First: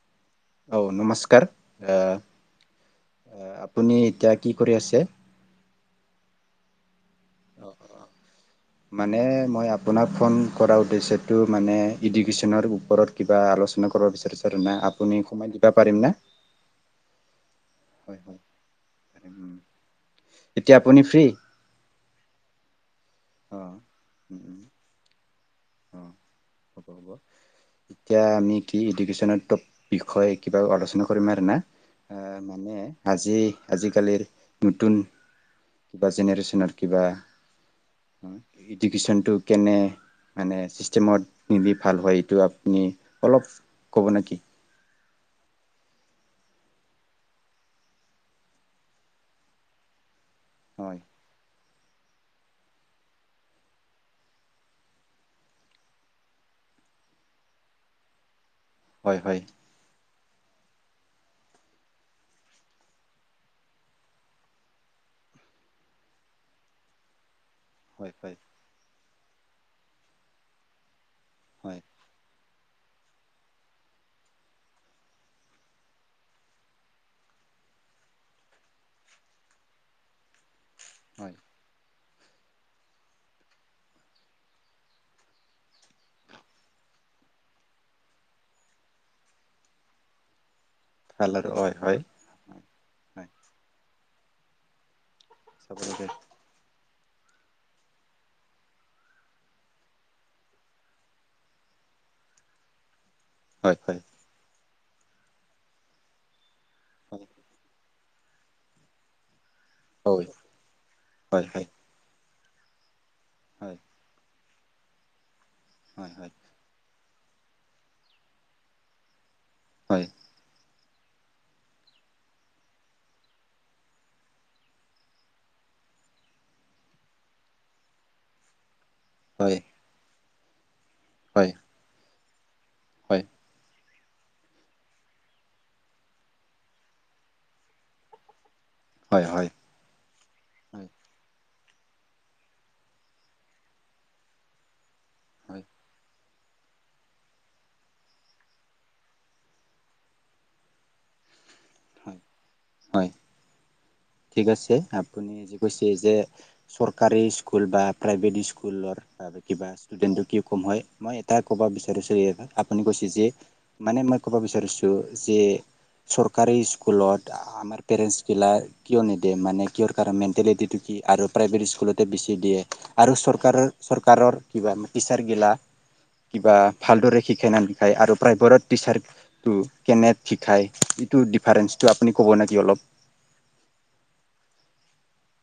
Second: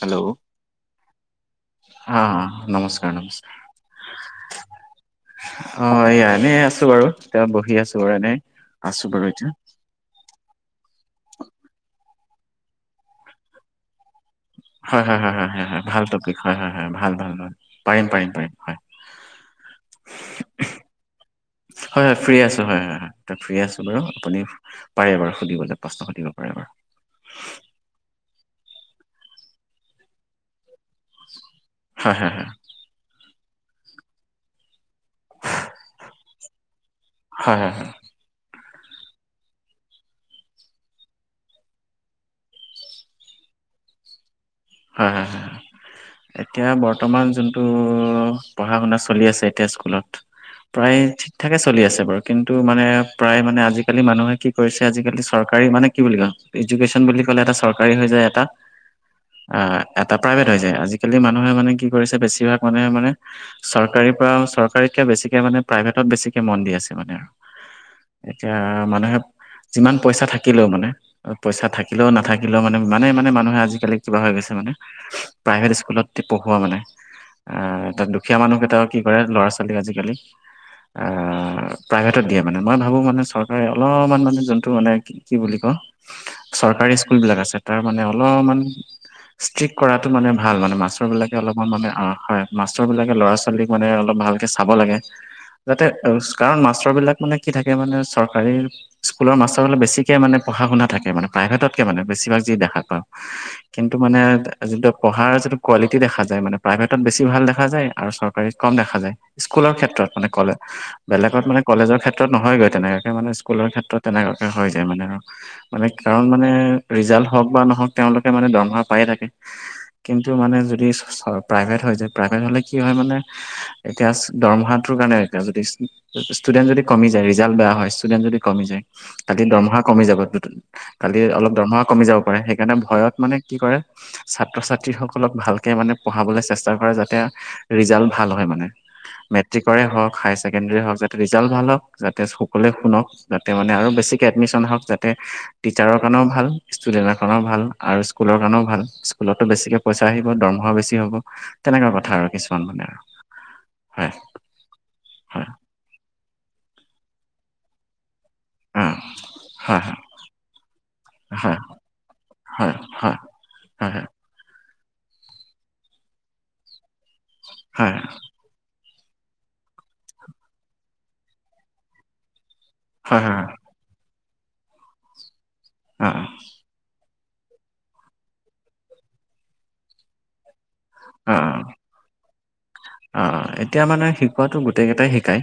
Hello. অ নমস্কাৰ আহ, অ নমস্কাৰ নমস্কাৰ আপুনি এতিয়া কি কৰি আছে? অ এইয়া এনেই আছো বাৰু, এতিয়া বহি আছো বাৰু এনেই। মানে মই আপোনাক ফোন কৰা উদেশ্যটো মানে ইডুকেচ নৰ ওপৰত কিবা আলোচনা কৰিব বিচাৰিছে হয় হয় হয় হয় হয় হয় ভাল টপিক হয় হয় হয় ভাল ভাল পাৰিম পাৰিম পাৰিম হয়। এতিয়া আপুনি ফ্ৰী হয় হয় ফ্ৰী আছো হয় হয় তই ফ্ৰী অ আছোঁ বাৰু আপুনি উম, উম, পাৰে বাৰু সুধিবলৈ অ প্ৰশ্ন সুধিব পাৰে বাৰু হ'ব এতিয়া আমি কি এডুকেনৰ বিষয়ে কিবা আলচনা স কৰিম আৰু না হয় হয় হয় মানে আজি আজিকালিৰ নতুন কিবা জেনেৰেশ্যনৰ কিবা হয় হয় হ ইডুকেশ্যনটো কেনে মানে ছিষ্টেমত দিলি ভাল হয় এইটো আপুনি অলপ ক'ব নে কি হয় হয় এতিয়া বৰ্তমান যোনটো পঢ়া শুনা চলি আছে এতিয়া স্কুলত প্ৰায় হয়, ঠিক থঠাকে আছে চলি আছে বাৰু কিন্তু মানে প্ৰায় মানে আজিকালি মানুহে কি কৰিছে আজিকালি চৰকাৰী মানে কি বুলি কয় ইডুকেশ্যন বুলি কলে এটা চৰকাৰী হৈ যায় এটা হয়, হয়, অ এটা প্ৰাইভেট হৈ যায় আজিকালি মানুহে মানে কি কৰিছে বেছিভাগ মানুহে মানে চৰকাৰী পৰা চৰকাৰীতকে বেছি ছিকে মানে প্ৰাইভেটত বেছিকে মন দি আছে মানে আৰু হয়, হয়, এতিয়া মানুহে যিমান পইচা থাকিলেও মানে পইচা হয়, থাকিলেও নাথাকিলেও মানে ইমানে মানে মানুহে আজিকালি কিবা হৈ গৈছে মানে প্ৰাইভেট স্কুলত পঢ়োৱা মানে আহ এ দুখীয়া মানুহকেইটাও কি কৰে ল'ৰা ছোৱালী আজিকালি হয়, আহ প্ৰাইভেটত দিয়ে মানে মই ভাবো মানে চৰকাৰে অলপমান মানে যোনটো মানে কি কি বুলি ক চৰকাৰী স্কুল বিলাক আছে তাৰ মানে অলপমান ষ্ট্ৰিক কৰাটো মানে ভাল মানে ম ভাল মাষ্টৰবিলাকে আৰু অলপমান হয়, মানে হয় মাষ্টৰবিলাকে হয়, ল'ৰা ছোৱালীক মানে অলপ ভালকৈ চাব লাগে চাব যাতে লাগে কাৰণ মাষ্টৰ বিলাক মানে কি থাকে মে চৰকাৰী স্কুলৰ মাষ্টৰলে বেছিক মানে পঢ়া শুনা থাকে মানে প্ৰাইভেটতকে মানে বেছি বেছিভাগ যি দেখা পাওঁ হয়, কিন্তু হয়, মানে যোনটো পঢ়াৰ যিটো কোৱালিটি দেখা যায় মানে প্ৰাইভেটত বেছি ভাল দেখা যায় আৰু চৰকাৰী কম দেখা যায় স্কুলৰ ক্ষেত্ৰত হয়, হয়, মানে কলে বেলেগত হয়, হয়, মানে কলেজৰ ক্ষেত্ৰত ক্ষেত্ৰত নহয়গৈ তেনেকুৱাকৈ মানে স্কুলৰ হয়, হয়, হয়, হয়, ক্ষেত্ৰত তেনেকুৱাকৈ হৈ যায় মানে আৰু মানে হয়, হয়, হয়, হয়, কাৰণ হয়, মানে ৰিজাল্ট হওক বা নহওক তেওঁলোকে মানে দম হ পায়েই থাকে কিন্তু মানে যদি প্ৰাইভেট হৈ যায় প্ৰাইভেট হলে কি হয় মানে এতিয়া দৰমহাটোৰ কাৰণে এতিয়া যদি ষ্টুেট যদি কমি যায় ৰিজাল্ট বেয়া হয় ষ্টুডেট যদি কমি যায় কালি হয়, দৰমহা কমি যাব কালি হয়, অলপ দৰমহা কমি যাব পাৰে সেইকাৰণে ভয়ত মানে কি ছাত্ৰ ছাত্ৰী সকলক ভালকে মানে পঢ়াবলৈ চেষ্টা কৰে যাতে ৰিজাল্ট ভাল হয় মানে মেট্ৰিকৰে হওক হায়াৰ ছেকেণ্ডাৰী হওক যাতে ৰিজাল্ট ভাল হওক যাতে সকলোৱে শুনক যাতে মানে আৰু বেছিকৈ এডমিশ্যন হওক যাতে হয়, টিচাৰৰ কাৰণেও ভাল ষ্টুডেন্ট এ ৱো ভাল আৰু স্কুলৰ কাৰণেও ভাল স্কুলতো বেছিকে পইচা আহিব দৰমহা বেছি হ'ব তেনেকুৱা কথা হয়, আৰু কিছুমান মানে আৰু হয়, হয় ঠিক আছে আপুনি হয় যে কৈছে যে চৰকাৰী স্কুল বা প্ৰাইভেট অ স্কুলৰ কিবা হয় ষ্টুডেন্টটো কি কম হয় মই এটা হয় ক'ব বিচাৰিছো এই হয় আপুনি কৈছে হয় যে হয় হয় মানে হয় মই ক'ব বিচাৰিছো যে চৰকাৰী স্কুলত আমাৰ হয় পেৰেণ্টছগিলাক কিয় নিদিয়ে মানে কিয়ৰ কাৰণে মেণ্টেলিটিটো কি আৰু প্ৰাইভেট স্কুলতে বেছি দিয়ে আৰু হয় হয় চৰকাৰৰ চৰকাৰৰ কিবা টিচাৰগিলা হয় কিবা ভালদৰে শ শ সিকাই আৰু প্ৰাইভেটত টিচাৰ কেনে শিকায় এইটো অ অ ডিফাৰেন্সটো আপুনি ক'ব নে কি অলপ অ এতিয়া মানে শিকোৱাতো গোটেই কেইটাই শিকাই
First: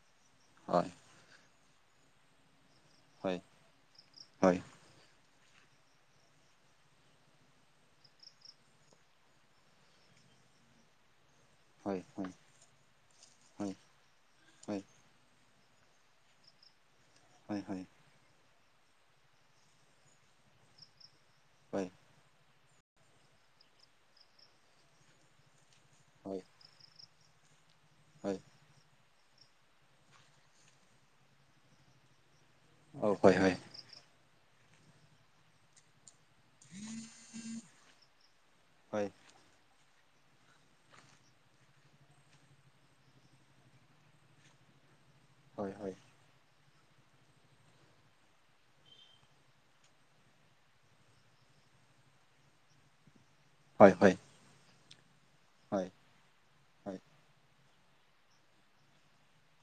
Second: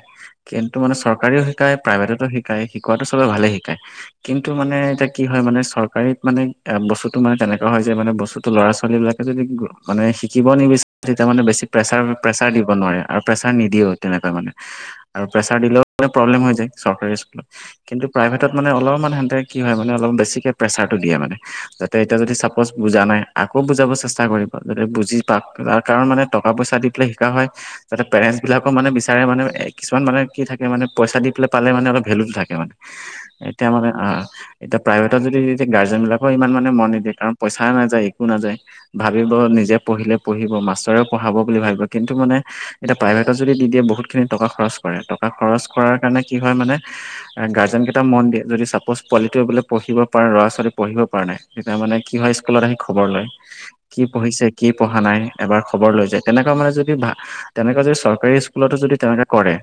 কিন্তু হয় মানে চৰকাৰীও শ শিকাই প্ৰাইভেটতো শিকায় শিকোৱাতটো চবে হয় ভালে শিকায় কিন্তু হয় মানে এতিয়া কি হয় মানে চৰকাৰীত মানে এ বস্তুতটো মানে তেনেকুৱা হয় যে মানে বস্তুতটো ল'ৰা ছোৱালী বিলাকে যদি মানে শিকিব নি বি তেয়া মানে বেছি প্ৰেছাৰ হয় হয় প্ৰেছাৰ দিব নোৱাৰে আৰু প্ৰেছাৰ হয় নিদিয়েও তেনেকুৱা মানে, হয় আৰু প্ৰেছাৰ দিলেও মানে প্ৰব্লেম হৈ যায় চৰকাৰী স্কুলত, হয় কিন্তু প্ৰাইভেট তত মানে অলপমান সিহঁতে কি হয় মানে অলপ বেছিকে প্ৰেচাৰটো দিয়ে মানে, হয় হয় যাতে এতিয়া যদি চা পচ বুজা নাই আকৌ বুজাব চেষ্টা কৰিব যদি বুজি পা তাৰকাৰণ মানে হয় টকা পইচা দি পেলাই হয় তাতে পেৰেন্টছ হয় বিলাকৰ মানে বেছি চাৰে মানে কিছুমান মানুহে কি থাকে মানে পইচা দি পেলাই পালে মানে অলপ ভেলুটো থাক কে মানে, অ হয় হয় এতিয়া মানে আহ এতিয়া প্ৰাইভেটত যদি এয়া গাৰ্জেন বিলাক ইমান মানে মন নিদিয়ে কাৰণ পইচা নাযায় একো নাযায় হয় ভাবিব নিজে পঢ়িলে পঢ়িব মাষ্টৰে পঢ়াব বুলি ভাবিব কিন্তু মানে এতিয়া প্ৰাইভেটত যদি দি দিয়ে বহুতখিনি টকা খৰচ কৰে টকা খৰচ হয় হয় কৰাৰ কাৰণে কি হয় মানে [inaudible] গাৰ্জেন কেইটা মন দিয়ে যদি চাপোজ পোৱালিটোৱে বোলে পঢ়িব পাৰে ল'ৰা ছোৱালী পঢ়িব পৰা নাই তেতিয়া মানে কি হয় স্কুলত আহি খবৰ লয়, হয় কি হয় পঢ়িছে কি পঢ়া নাই এবাৰ হয় খবৰ লৈ যায়, তেনেকুৱা মানে য হয় তেনেকোৱা যদি চৰকাৰী স্কুলতো যদি তেনেকে কৰে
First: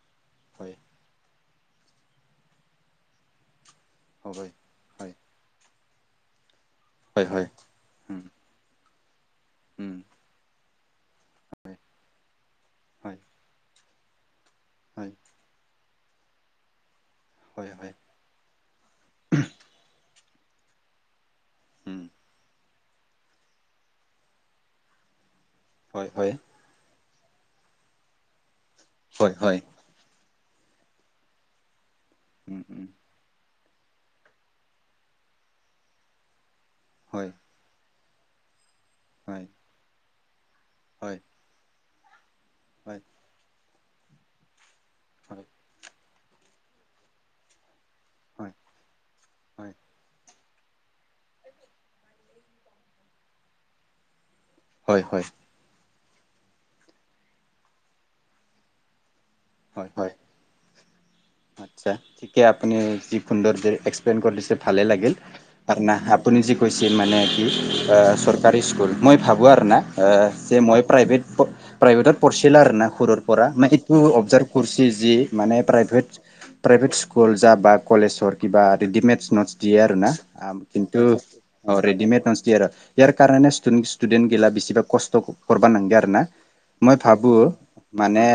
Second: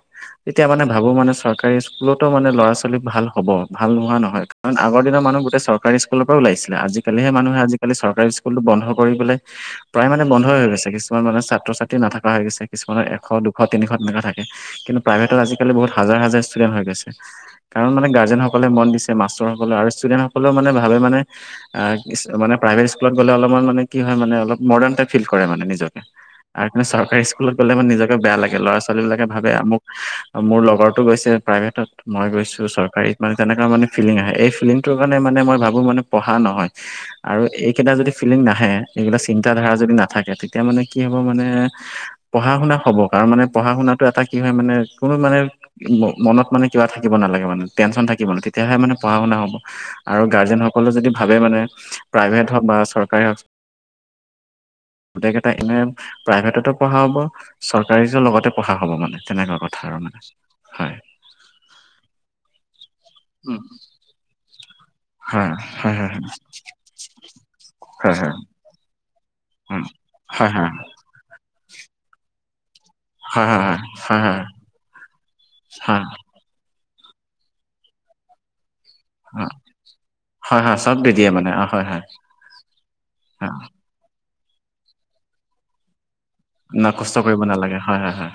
তেতিয়া হয় মানে ভাবো মানে চৰ কৰি স্কুলতো মানে লৰা ছোৱালী ভাল হব, ভাল নোহোৱা নহয় কাৰণ আগৰ হয় দিনৰ মানুহ গোটেই চৰ [unintelligible] স্কুলৰ পৰা ওলাইছিলা, হয় হয় আজিকলিহে হয় মানুহে, আজিকালি উম চৰকাৰী স্কুলটো বন্ধ কৰি পেলাই উম প্ৰায় মানে বন্ধই হৈ গৈছে, কিছুমান মানে [unintelligible] নাথাকা হৈ গৈছে, কিছুমান হয় এশ, দুশ, তিনিশ তেনেকা থাকে কিন্তু হয় প্ৰাইভেটত আজিকালি বহুত হাজাৰ হাজাৰ ষ্টুডেণ্ট হৈ গৈছে। হয় কাৰণ হয় মানে গাৰ্জেনসকলে মন দিছে মাষ্টৰসকলে আৰু ষ্টুডেণ্ট হলেও মানে ভাবে মানে, উম মানে প্ৰাইভেট স্কুলত গ'লে অলপমান মানে কি হয় মানে অলপ মডাৰ্ণ টাইপ ফিল [unintelligible] মানে নিজকে। হয় হয় আৰু কিন্তু চৰকাৰী স্কুলত গ'লে মানে নিজকে বেয়া লাগে, ল'ৰা ছোৱালী বিলাকে হয় ভাবে হয় আমোক মোৰ লগৰতো গৈছে প্ৰাইভেটত, মই গৈছো উম উম চৰকাৰীত মানে তেনেকা মানে ফিলিং আহে, এই ফিলিংটোৰ কাৰণে মানে মই ভাবো মান পঢ়া নহয় হয় আৰু এইকেইটা যদি ফিলিং নাহে, এইবিলাক হয় চিন্তাধাৰা যদি নাথাকে, তেতিয়া মানে কি হ'ব হয় মানে পঢ়া শুনা হ'ব, হয় কাৰণ মানে পঢ়া শুনাটো এটা কি হয় মানে কোনো মানে হয় মনত মানে কিবা থাকিব নালাগে মানে, টেনশ্যন থাকিব [unintelligible] হয় তেতিয়াহে মানে পঢ়া শুনা হ'ব হয় আৰু গাৰ্জেনসকলে যদি ভাবে মানে প্ৰাইভেট হওক বা চৰকাৰী হওক হয় হয় গোটেইকেইটা এনে প্ৰাইভেটতো পঢ়া হ'ব, চৰকাৰী লগতে পঢ়া হ'ব মানে। তেনেকুৱা কথা হয় আৰু হয় মানে, হয়। [unintelligible] ঠিকে আপুনি যি সুন্দৰ উম, দৰে এক্সপ্লেন কৰিছে ভালে লাগিল। হয় হয় হয় আপুনি যি কৈছে মানে কি হয় হয় চৰকাৰী স্কুল মই ভাবোঁ আৰু না, উম হয় যে হয় মই প্ৰাইভেট-প্ৰাইভেটত পঢ়ছিলোঁ আৰু না সৰুৰ হয় পৰা হয় মানে হয় এইটো হয় অবজাৰ্ভ কৰিছে যি মানে হয় প্ৰাইভেট প্ৰাইভেট স্কুল যাবা কলেজৰ কিবা ৰেডিমেড হয় নটচ দিয়ে আৰু না, হয় হয় চব কিন্তু দি দিয়ে মানে অ', হয় হয় ৰেডিমেড নটচ দিয়ে আৰু ইয়াৰ কাৰণে স্তুদ ষ্টুডেণ্ট গেলা বেছিভাগ কষ্ট কৰব [unintelligible] আৰু না। ন মই কষ্ট ভাবোঁ কৰিব নালাগে হয় হয় মানে হয়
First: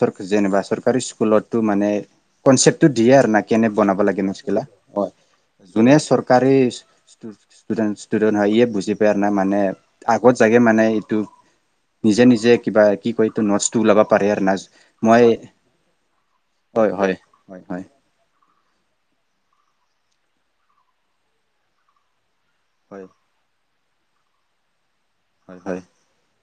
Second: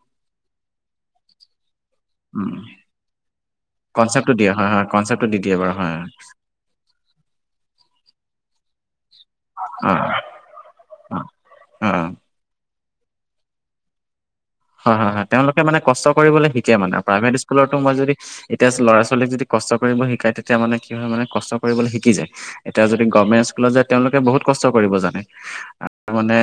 চৰ-যেনিবা চৰকাৰী স্কুলতো মানে উম কনচেপটো দিয়ে আৰু না, কেনে বনাব লাগে [unintelligible] কনচেপ্টটো দিয়ে হয়। কনচেপ্টটো দি দিয়ে বাৰু যোনে হয় চৰকাৰী [unintelligible] ষ্টুডেণ্টচ, ষ্টুডেণ্টচ হয়, হিয়ে বুজি পাই না মানে অ আগত [unintelligible] মানে এইটো অ নিজে, নিজে কিবা কি কয় এইটো [unintelligible] লগাব পাৰে য়াত হয়, হয়, হয়, তেওঁলোকে মানে কষ্ট কৰিবলৈ শিকে, হয় মানে হয় প্ৰাইভেট হয় ইস্কুলতো হয় মই যদি এতিয়া ল'ৰা ছোৱালীক যদি কষ্ট কৰিব শিকায় তেতিয়া মানে কি হয়, মানে কষ্ট কৰিবলৈ শিকি যায়। এতিয়া যদি হয় গভৰ্মেন্ট স্কুলত যায়, তেওঁলোকে বহুত কষ্ট কৰিব জানে হয় হয় হয় মানে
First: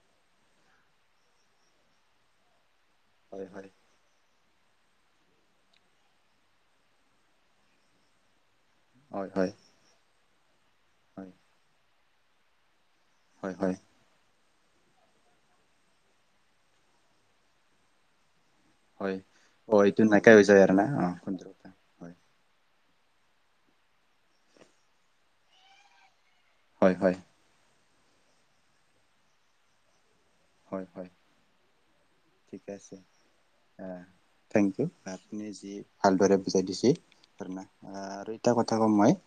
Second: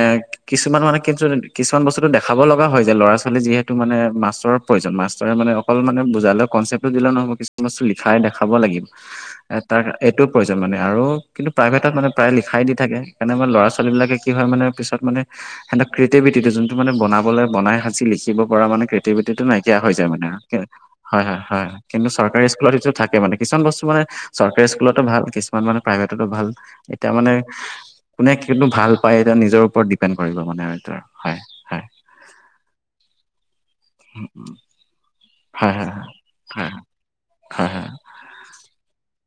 কিছুমান মানে কিচ-কিছুমান বস্তুটো দেখাব লগা হয়, যায় ল'ৰা ছোৱালী হয় যিহেতু মানে মাষ্টৰ প্ৰয়োজন মাষ্টৰে মানে অকল মান বুজালে কনচেপটো দিলে নহ'ব কিছুমান বস্তু লিখাই দেখা ব, লাগিব হয় হয় হয় এই তাৰ এইটো প্ৰয়োজন মানে, আৰু কিন্তু প্ৰাইভেটত মানে প্ৰায় লিখাই দি থাকে। সেইকাৰেই হয় ল'ৰা হয় ছোৱালীবিলাকে কি হয়, মানে পিছত মানে সেহেঁতক ক্ৰিয়েটিভিটিটো যোনটো মানে বনাবলৈ বনাই শিকিব পৰা মানে হয় ক্ৰিয়েটিভিটিটো অ নাইকিয়া হৈ এইটো যায় মানে। নাইকিয়া হৈ যায় আৰু না অ সুন্দৰ হয়-হয়-হয় কথা কিন্তু হয় চৰকাৰী স্কুলত থাকে মানে। কিছুমান বস্তু মানে চৰকাৰী স্কুলতো ভাল, কিছুমান মানে প্ৰাইভেট ত ভাল হয় এতিয়া হয় মানে কোনে কিটো ভাল পায় এতিয়া নিজৰ ওপৰত ডি পেন্ড কৰিব মানে হয়তো হয় হয়। ঠিকে আছে থেংক ইউ। আ যি হয় ভালদৰে বুজাই হয় দিছি আ হয় হয় হয় হয় আৰু এটা কথা কওঁ মই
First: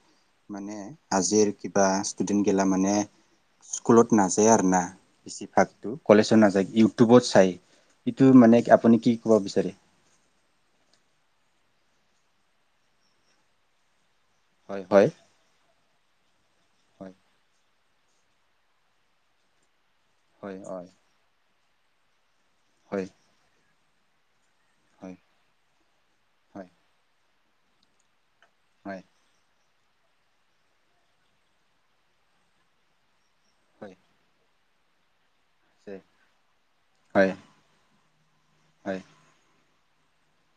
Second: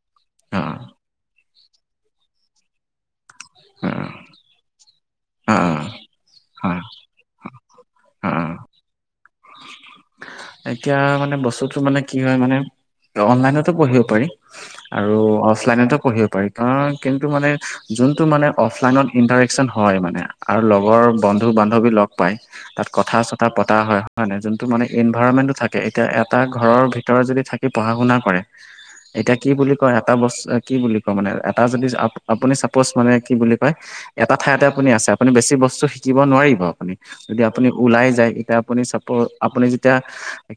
মানে আজিৰ কিবা ষ্টুডেণ্ট গেলা মানে স্কুলত নাযায় আৰ না বেছি অ অ ভাগটো অ কলেজো নাযায় অ ইউটুবত চাই, সিটো অ অ মানে আপুনি কি ক'ব বিচাৰে? এতিয়া মানে বস্তুটো মানে কি হয় মানে, অনলাইনতো পঢ়িব পাৰি। হয় হয় আৰু অফলাইনতো পঢ়িব পাৰি কাৰণ হয় কিন্তু মানে যোন টো মানে অফলাইনত ইন্টাৰেকচন হয় মানে হয় আৰু হয় লগৰ বন্ধু বান্ধৱী লগ পায়। তাত হয় কথা চথা পতা হয়। হয় নাই যোনটো মানে হয় হয় এনভাইৰনমেণ্টটো থাকে। এতিয়া এটা হয় হয় হয় ঘৰৰ ভিতৰত যদি থাকি পঢ়া শুনা কৰে, হয় এতিয়া কি বুলি এটা বস্তু কি বুলি কও মানে এটা যদি আপুনি চাপজ মানে কি বুলি কয় হয় হয় হয় এটা ঠাইতে আপুনি আছে আপুনি বেছি বস্তু শিকিব নোৱাৰিব আপুনি যদি আপুনি ওলাই যায় এতিয়া আপুনি আপুনি য এতিয়া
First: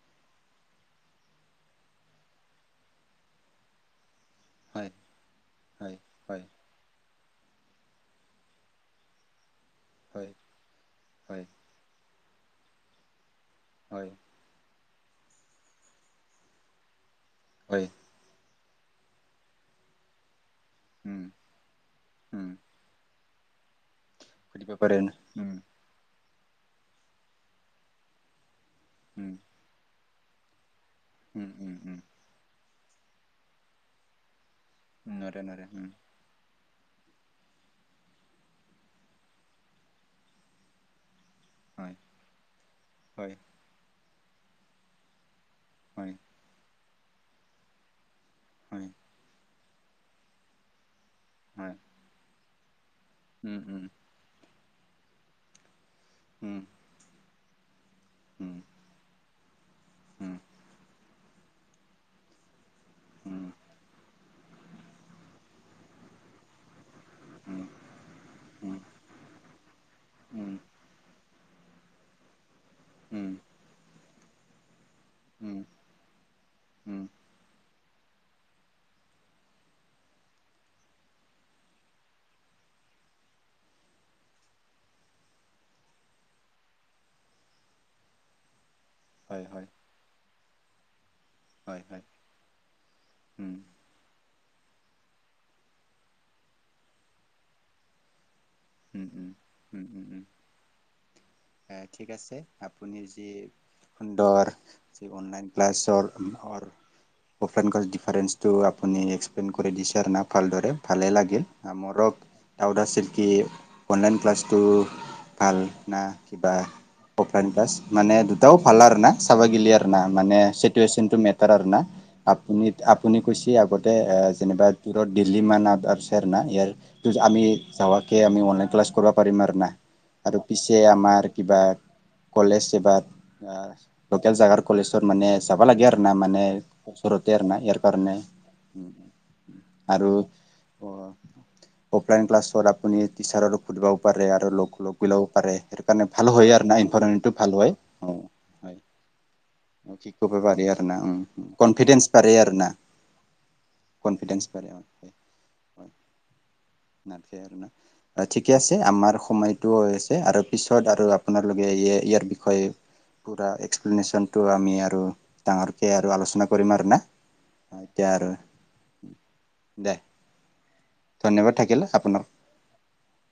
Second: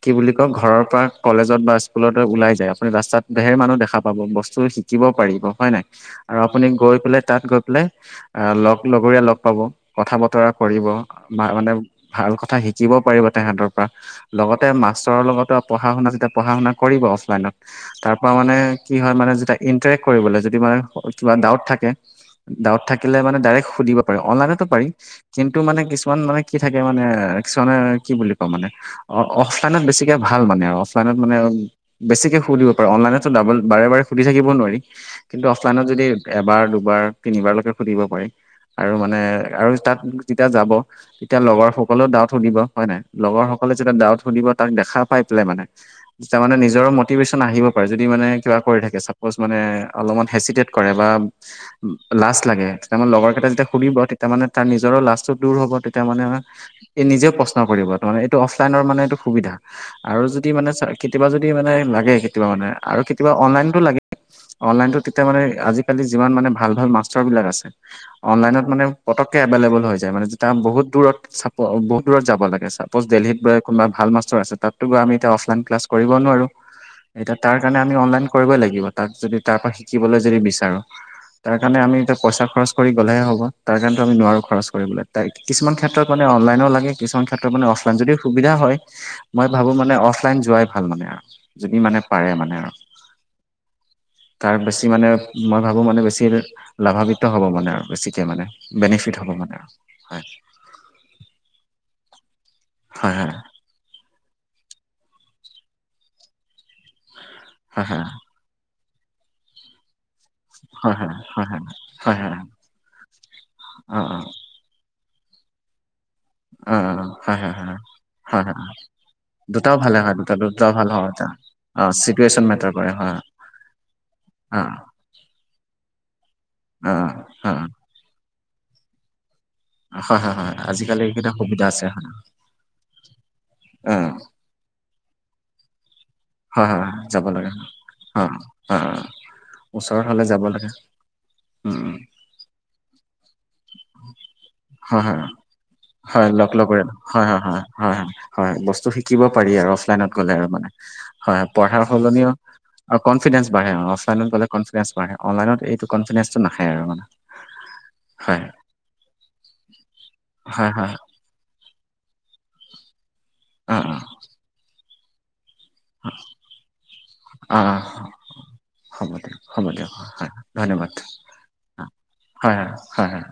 কি বুলি কয় ঘৰৰ পৰা কলেজত বা স্কুলত ওলাই যায় আপুনি ৰাস্তাত ধেৰ মানুহ দেখা পাব বস্তু শিকিব পাৰিব হয় নাই আৰু আপুনি গৈ পেলাই তাত গৈ পেলাই আহ লগ লগৰীয়া লগ পাব, কথা বতৰা কৰিব হয় মানে ভাল কথা শিকিব পাৰিব তেহাঁতৰ পৰা হয় হয় লগতে মাছ ওচৰৰ লগতো আৰু পঢ়া শুনা যেতিয়া পঢ়া শুনা কৰিব অফলাইনত হয় তাৰ পৰা মানে কি হয় মানে যেতিয়া ইন্টাৰেক্ট কৰিবলৈ যদি মানে উম কিবা ডাউট থাকে উম ডাউট থাকিলে মানে ডাইৰেক্ সুধিব পাৰে অনলাইনতো সুধিব পাৰি পাৰে ন? উম কিন্তু মানে কিছুমান মানে কি থাকে মানে কিছুমানে কি বুলি কোৱা মানে অ উম অফলাইনত বেছিকে ভাল মানে আৰু লাইনত মানে উম উম উম বেছিকে সুধিব পাৰে অনলাইনতো ডাবল বাৰে বাৰে সুধ থাকও নোৱাৰি। নৰে কিন্তু নৰে অফলাইনত উম যদি এবাৰ দুবাৰ তিনিবাৰলৈকে সুধিব পাৰি আৰু মানে আৰু তাত যেতিয়া যাব তেতিয়া লগৰ হয় সকলেও ডাউট সুধিব হয় নাই লগৰ সকলে যেতিয়া ডাউট সুধিব তাক দেখা পাই পেলাই মানে। হয় তাৰ মানে নিজৰ মটিভেশ্যন আহিব পাৰে যদি মানে কিবা কৰি হয় থাকে চাপ'জ মানে অলমান হেচিদেত কৰে বা হয় লাচ লাগে লগৰ কেই উম যেতিয়া উম সুনিব তেতিয়া মানে তাৰ নিজৰো লাজটো দূৰ হ'ব তেতিয়া মানে উম এই নিজে প্ৰশ্ন কৰিব তম উম অফলাইনৰ মানে এইটো সুবিধা আৰু উম যদি মানে কেতিয়াবা যদি মানে লাগে কেতিয়াবা মানে আৰু কেতিয়াবা উম অনলাইনতটো লাগে। অনলাইনতোত তেতিয়া মানে আজিকালি যিমান মানে ভাল ভাল মাষ্টৰ বিলাক উম আছে অনলাইনত উম মানে পটকে এভলেবল হৈছে মানে উম যেতিয়া বহুত দূৰত বহুত দূৰত যাব লাগে চাপজ উম দেলহিতৈ কোনোবা ভাল মাষ্টৰ আছে তাত আমি এতিয়া উম অফলাইন ক্লাছ কৰিব নোৱাৰো উম এতিয়া তাৰ সেইকাৰণে আমি অনলাইন কৰিবই লাগিব তাক যদি তাৰ পৰা শিকিবলৈ যদি বিচাৰোঁ। তাৰ কাৰণে আমি এতিয়া পইচা খৰচ কৰি গ'লেহে হব তাৰ কাৰণেতো আমি নোৱাৰো খৰচ কৰিবলৈ ত কিছুমান ক্ষেত্ৰত মানে অনলাইন লাগে কিছু ক্ষেত্ৰত মানে যদি সুবিধা হয় হয় মই হয় ভাবো মানে অফলাইন যোৱাই ভাল মানে। যদি হয় মানে হয় পাৰে মানে। উম তাৰ বেছি মানে মই ভাবোঁ মানে বেছি লাভান্বিত হ'ব মানে আৰু বেছিকৈ মানে। উম বেনিফিট উম হব মানে। এ' ঠিক আছে আপুনি যি হয় সুন্দ [inaudible] হয় হয় আপুনি এক্সপ্লেইন কৰি দিছাৰ না ভালদৰে হয় ভালেই লাগিল হয় হয় হয় মোৰো হয় হয় হয় হয় হয় হয় হয় ডাউট আছিল কি অনলাইন ক্লাছটো ভাল না। কিবা হয় অফলাইন হয় হয় ক্লাছ হয় মানে হয় দুটাও ভাল আৰু না চাবাগিলি দুটাও আৰু ভালে না হয় দুটা মানে দুটাও ভাল চিতিউচেন হয় টো। এটা মিটাৰৰ অ', চিটুৱেশ্যন আপুনি মেটাৰ কৰে হয় আপুনি কৈছি আগতে অ যেনিবা অ', দূৰত দিল্লী মান [inaudible] না, ইয়াৰ অ', আমি অ', যাৱাকে আমি অনলাইন ক্লাছ কৰিব পাৰিম আৰু না, হয়, হয়, আৰু হয় পিছে আজিকালি আমাৰ এইকেইটা কিবা সুবিধা আছে হয় কলেজ এবাট আ, অ', লোকেল জেগাৰ কলেজত মানে যাবা লাগি না, মানে হয়, হয়, হয় যাব ওচৰতে আৰু লাগে না ইয়াৰ কাৰণে অ', অ', ওচৰত আৰু হ'লে যাব লাগে অ', উম, উম, অফলাইন ক্লাছত আপুনি টিচাৰৰো সুধিব পাৰে আৰু লগ, লগ হয়, হয়, বিলায়ো পাৰে [unintelligible] হয়, লগ, আৰু না লগৰে হয়, ইনভাইৰনমেন্টটো হয়, ভাল হয়, হয়, অ হয়, বস্তু শিকিব পাৰি আৰু কি অফলাইনত গ'লে ক'ব আৰু পাৰি মানে না হয়, পঢ়াৰ কনফিডেন্স সলনিয়ো বাঢ়ে আৰু না অ', কনফিডেন্ঞ্চ বাঢ়ে, অফলাইনত গ'লে কনফিডেন্ঞ্চ বাঢ়ে, অনলাইনত এইটো কনফিডেন্ঞ্চটো নাহে আৰু মানে। অ', হয়, ঠিকে আছে আমাৰ সময়টোও হৈ আছে আৰু হয়, হয়, পিছত হয় আৰু আপোনালোকে ই-ইয়াৰ হয়, পুৰা অ', অ', এক্সপ্লিনেচনটো আমি আৰু ডাঙৰকে আৰু আলোচনা কৰিম আৰু না, অ', এতিয়া আৰু। হ'ব দিয়ক, হ'ব দিয়ক দে হয় ধন্যবাদ ধন্যবাদ হয় থাকিল আপোনাক। হয় হয় হয়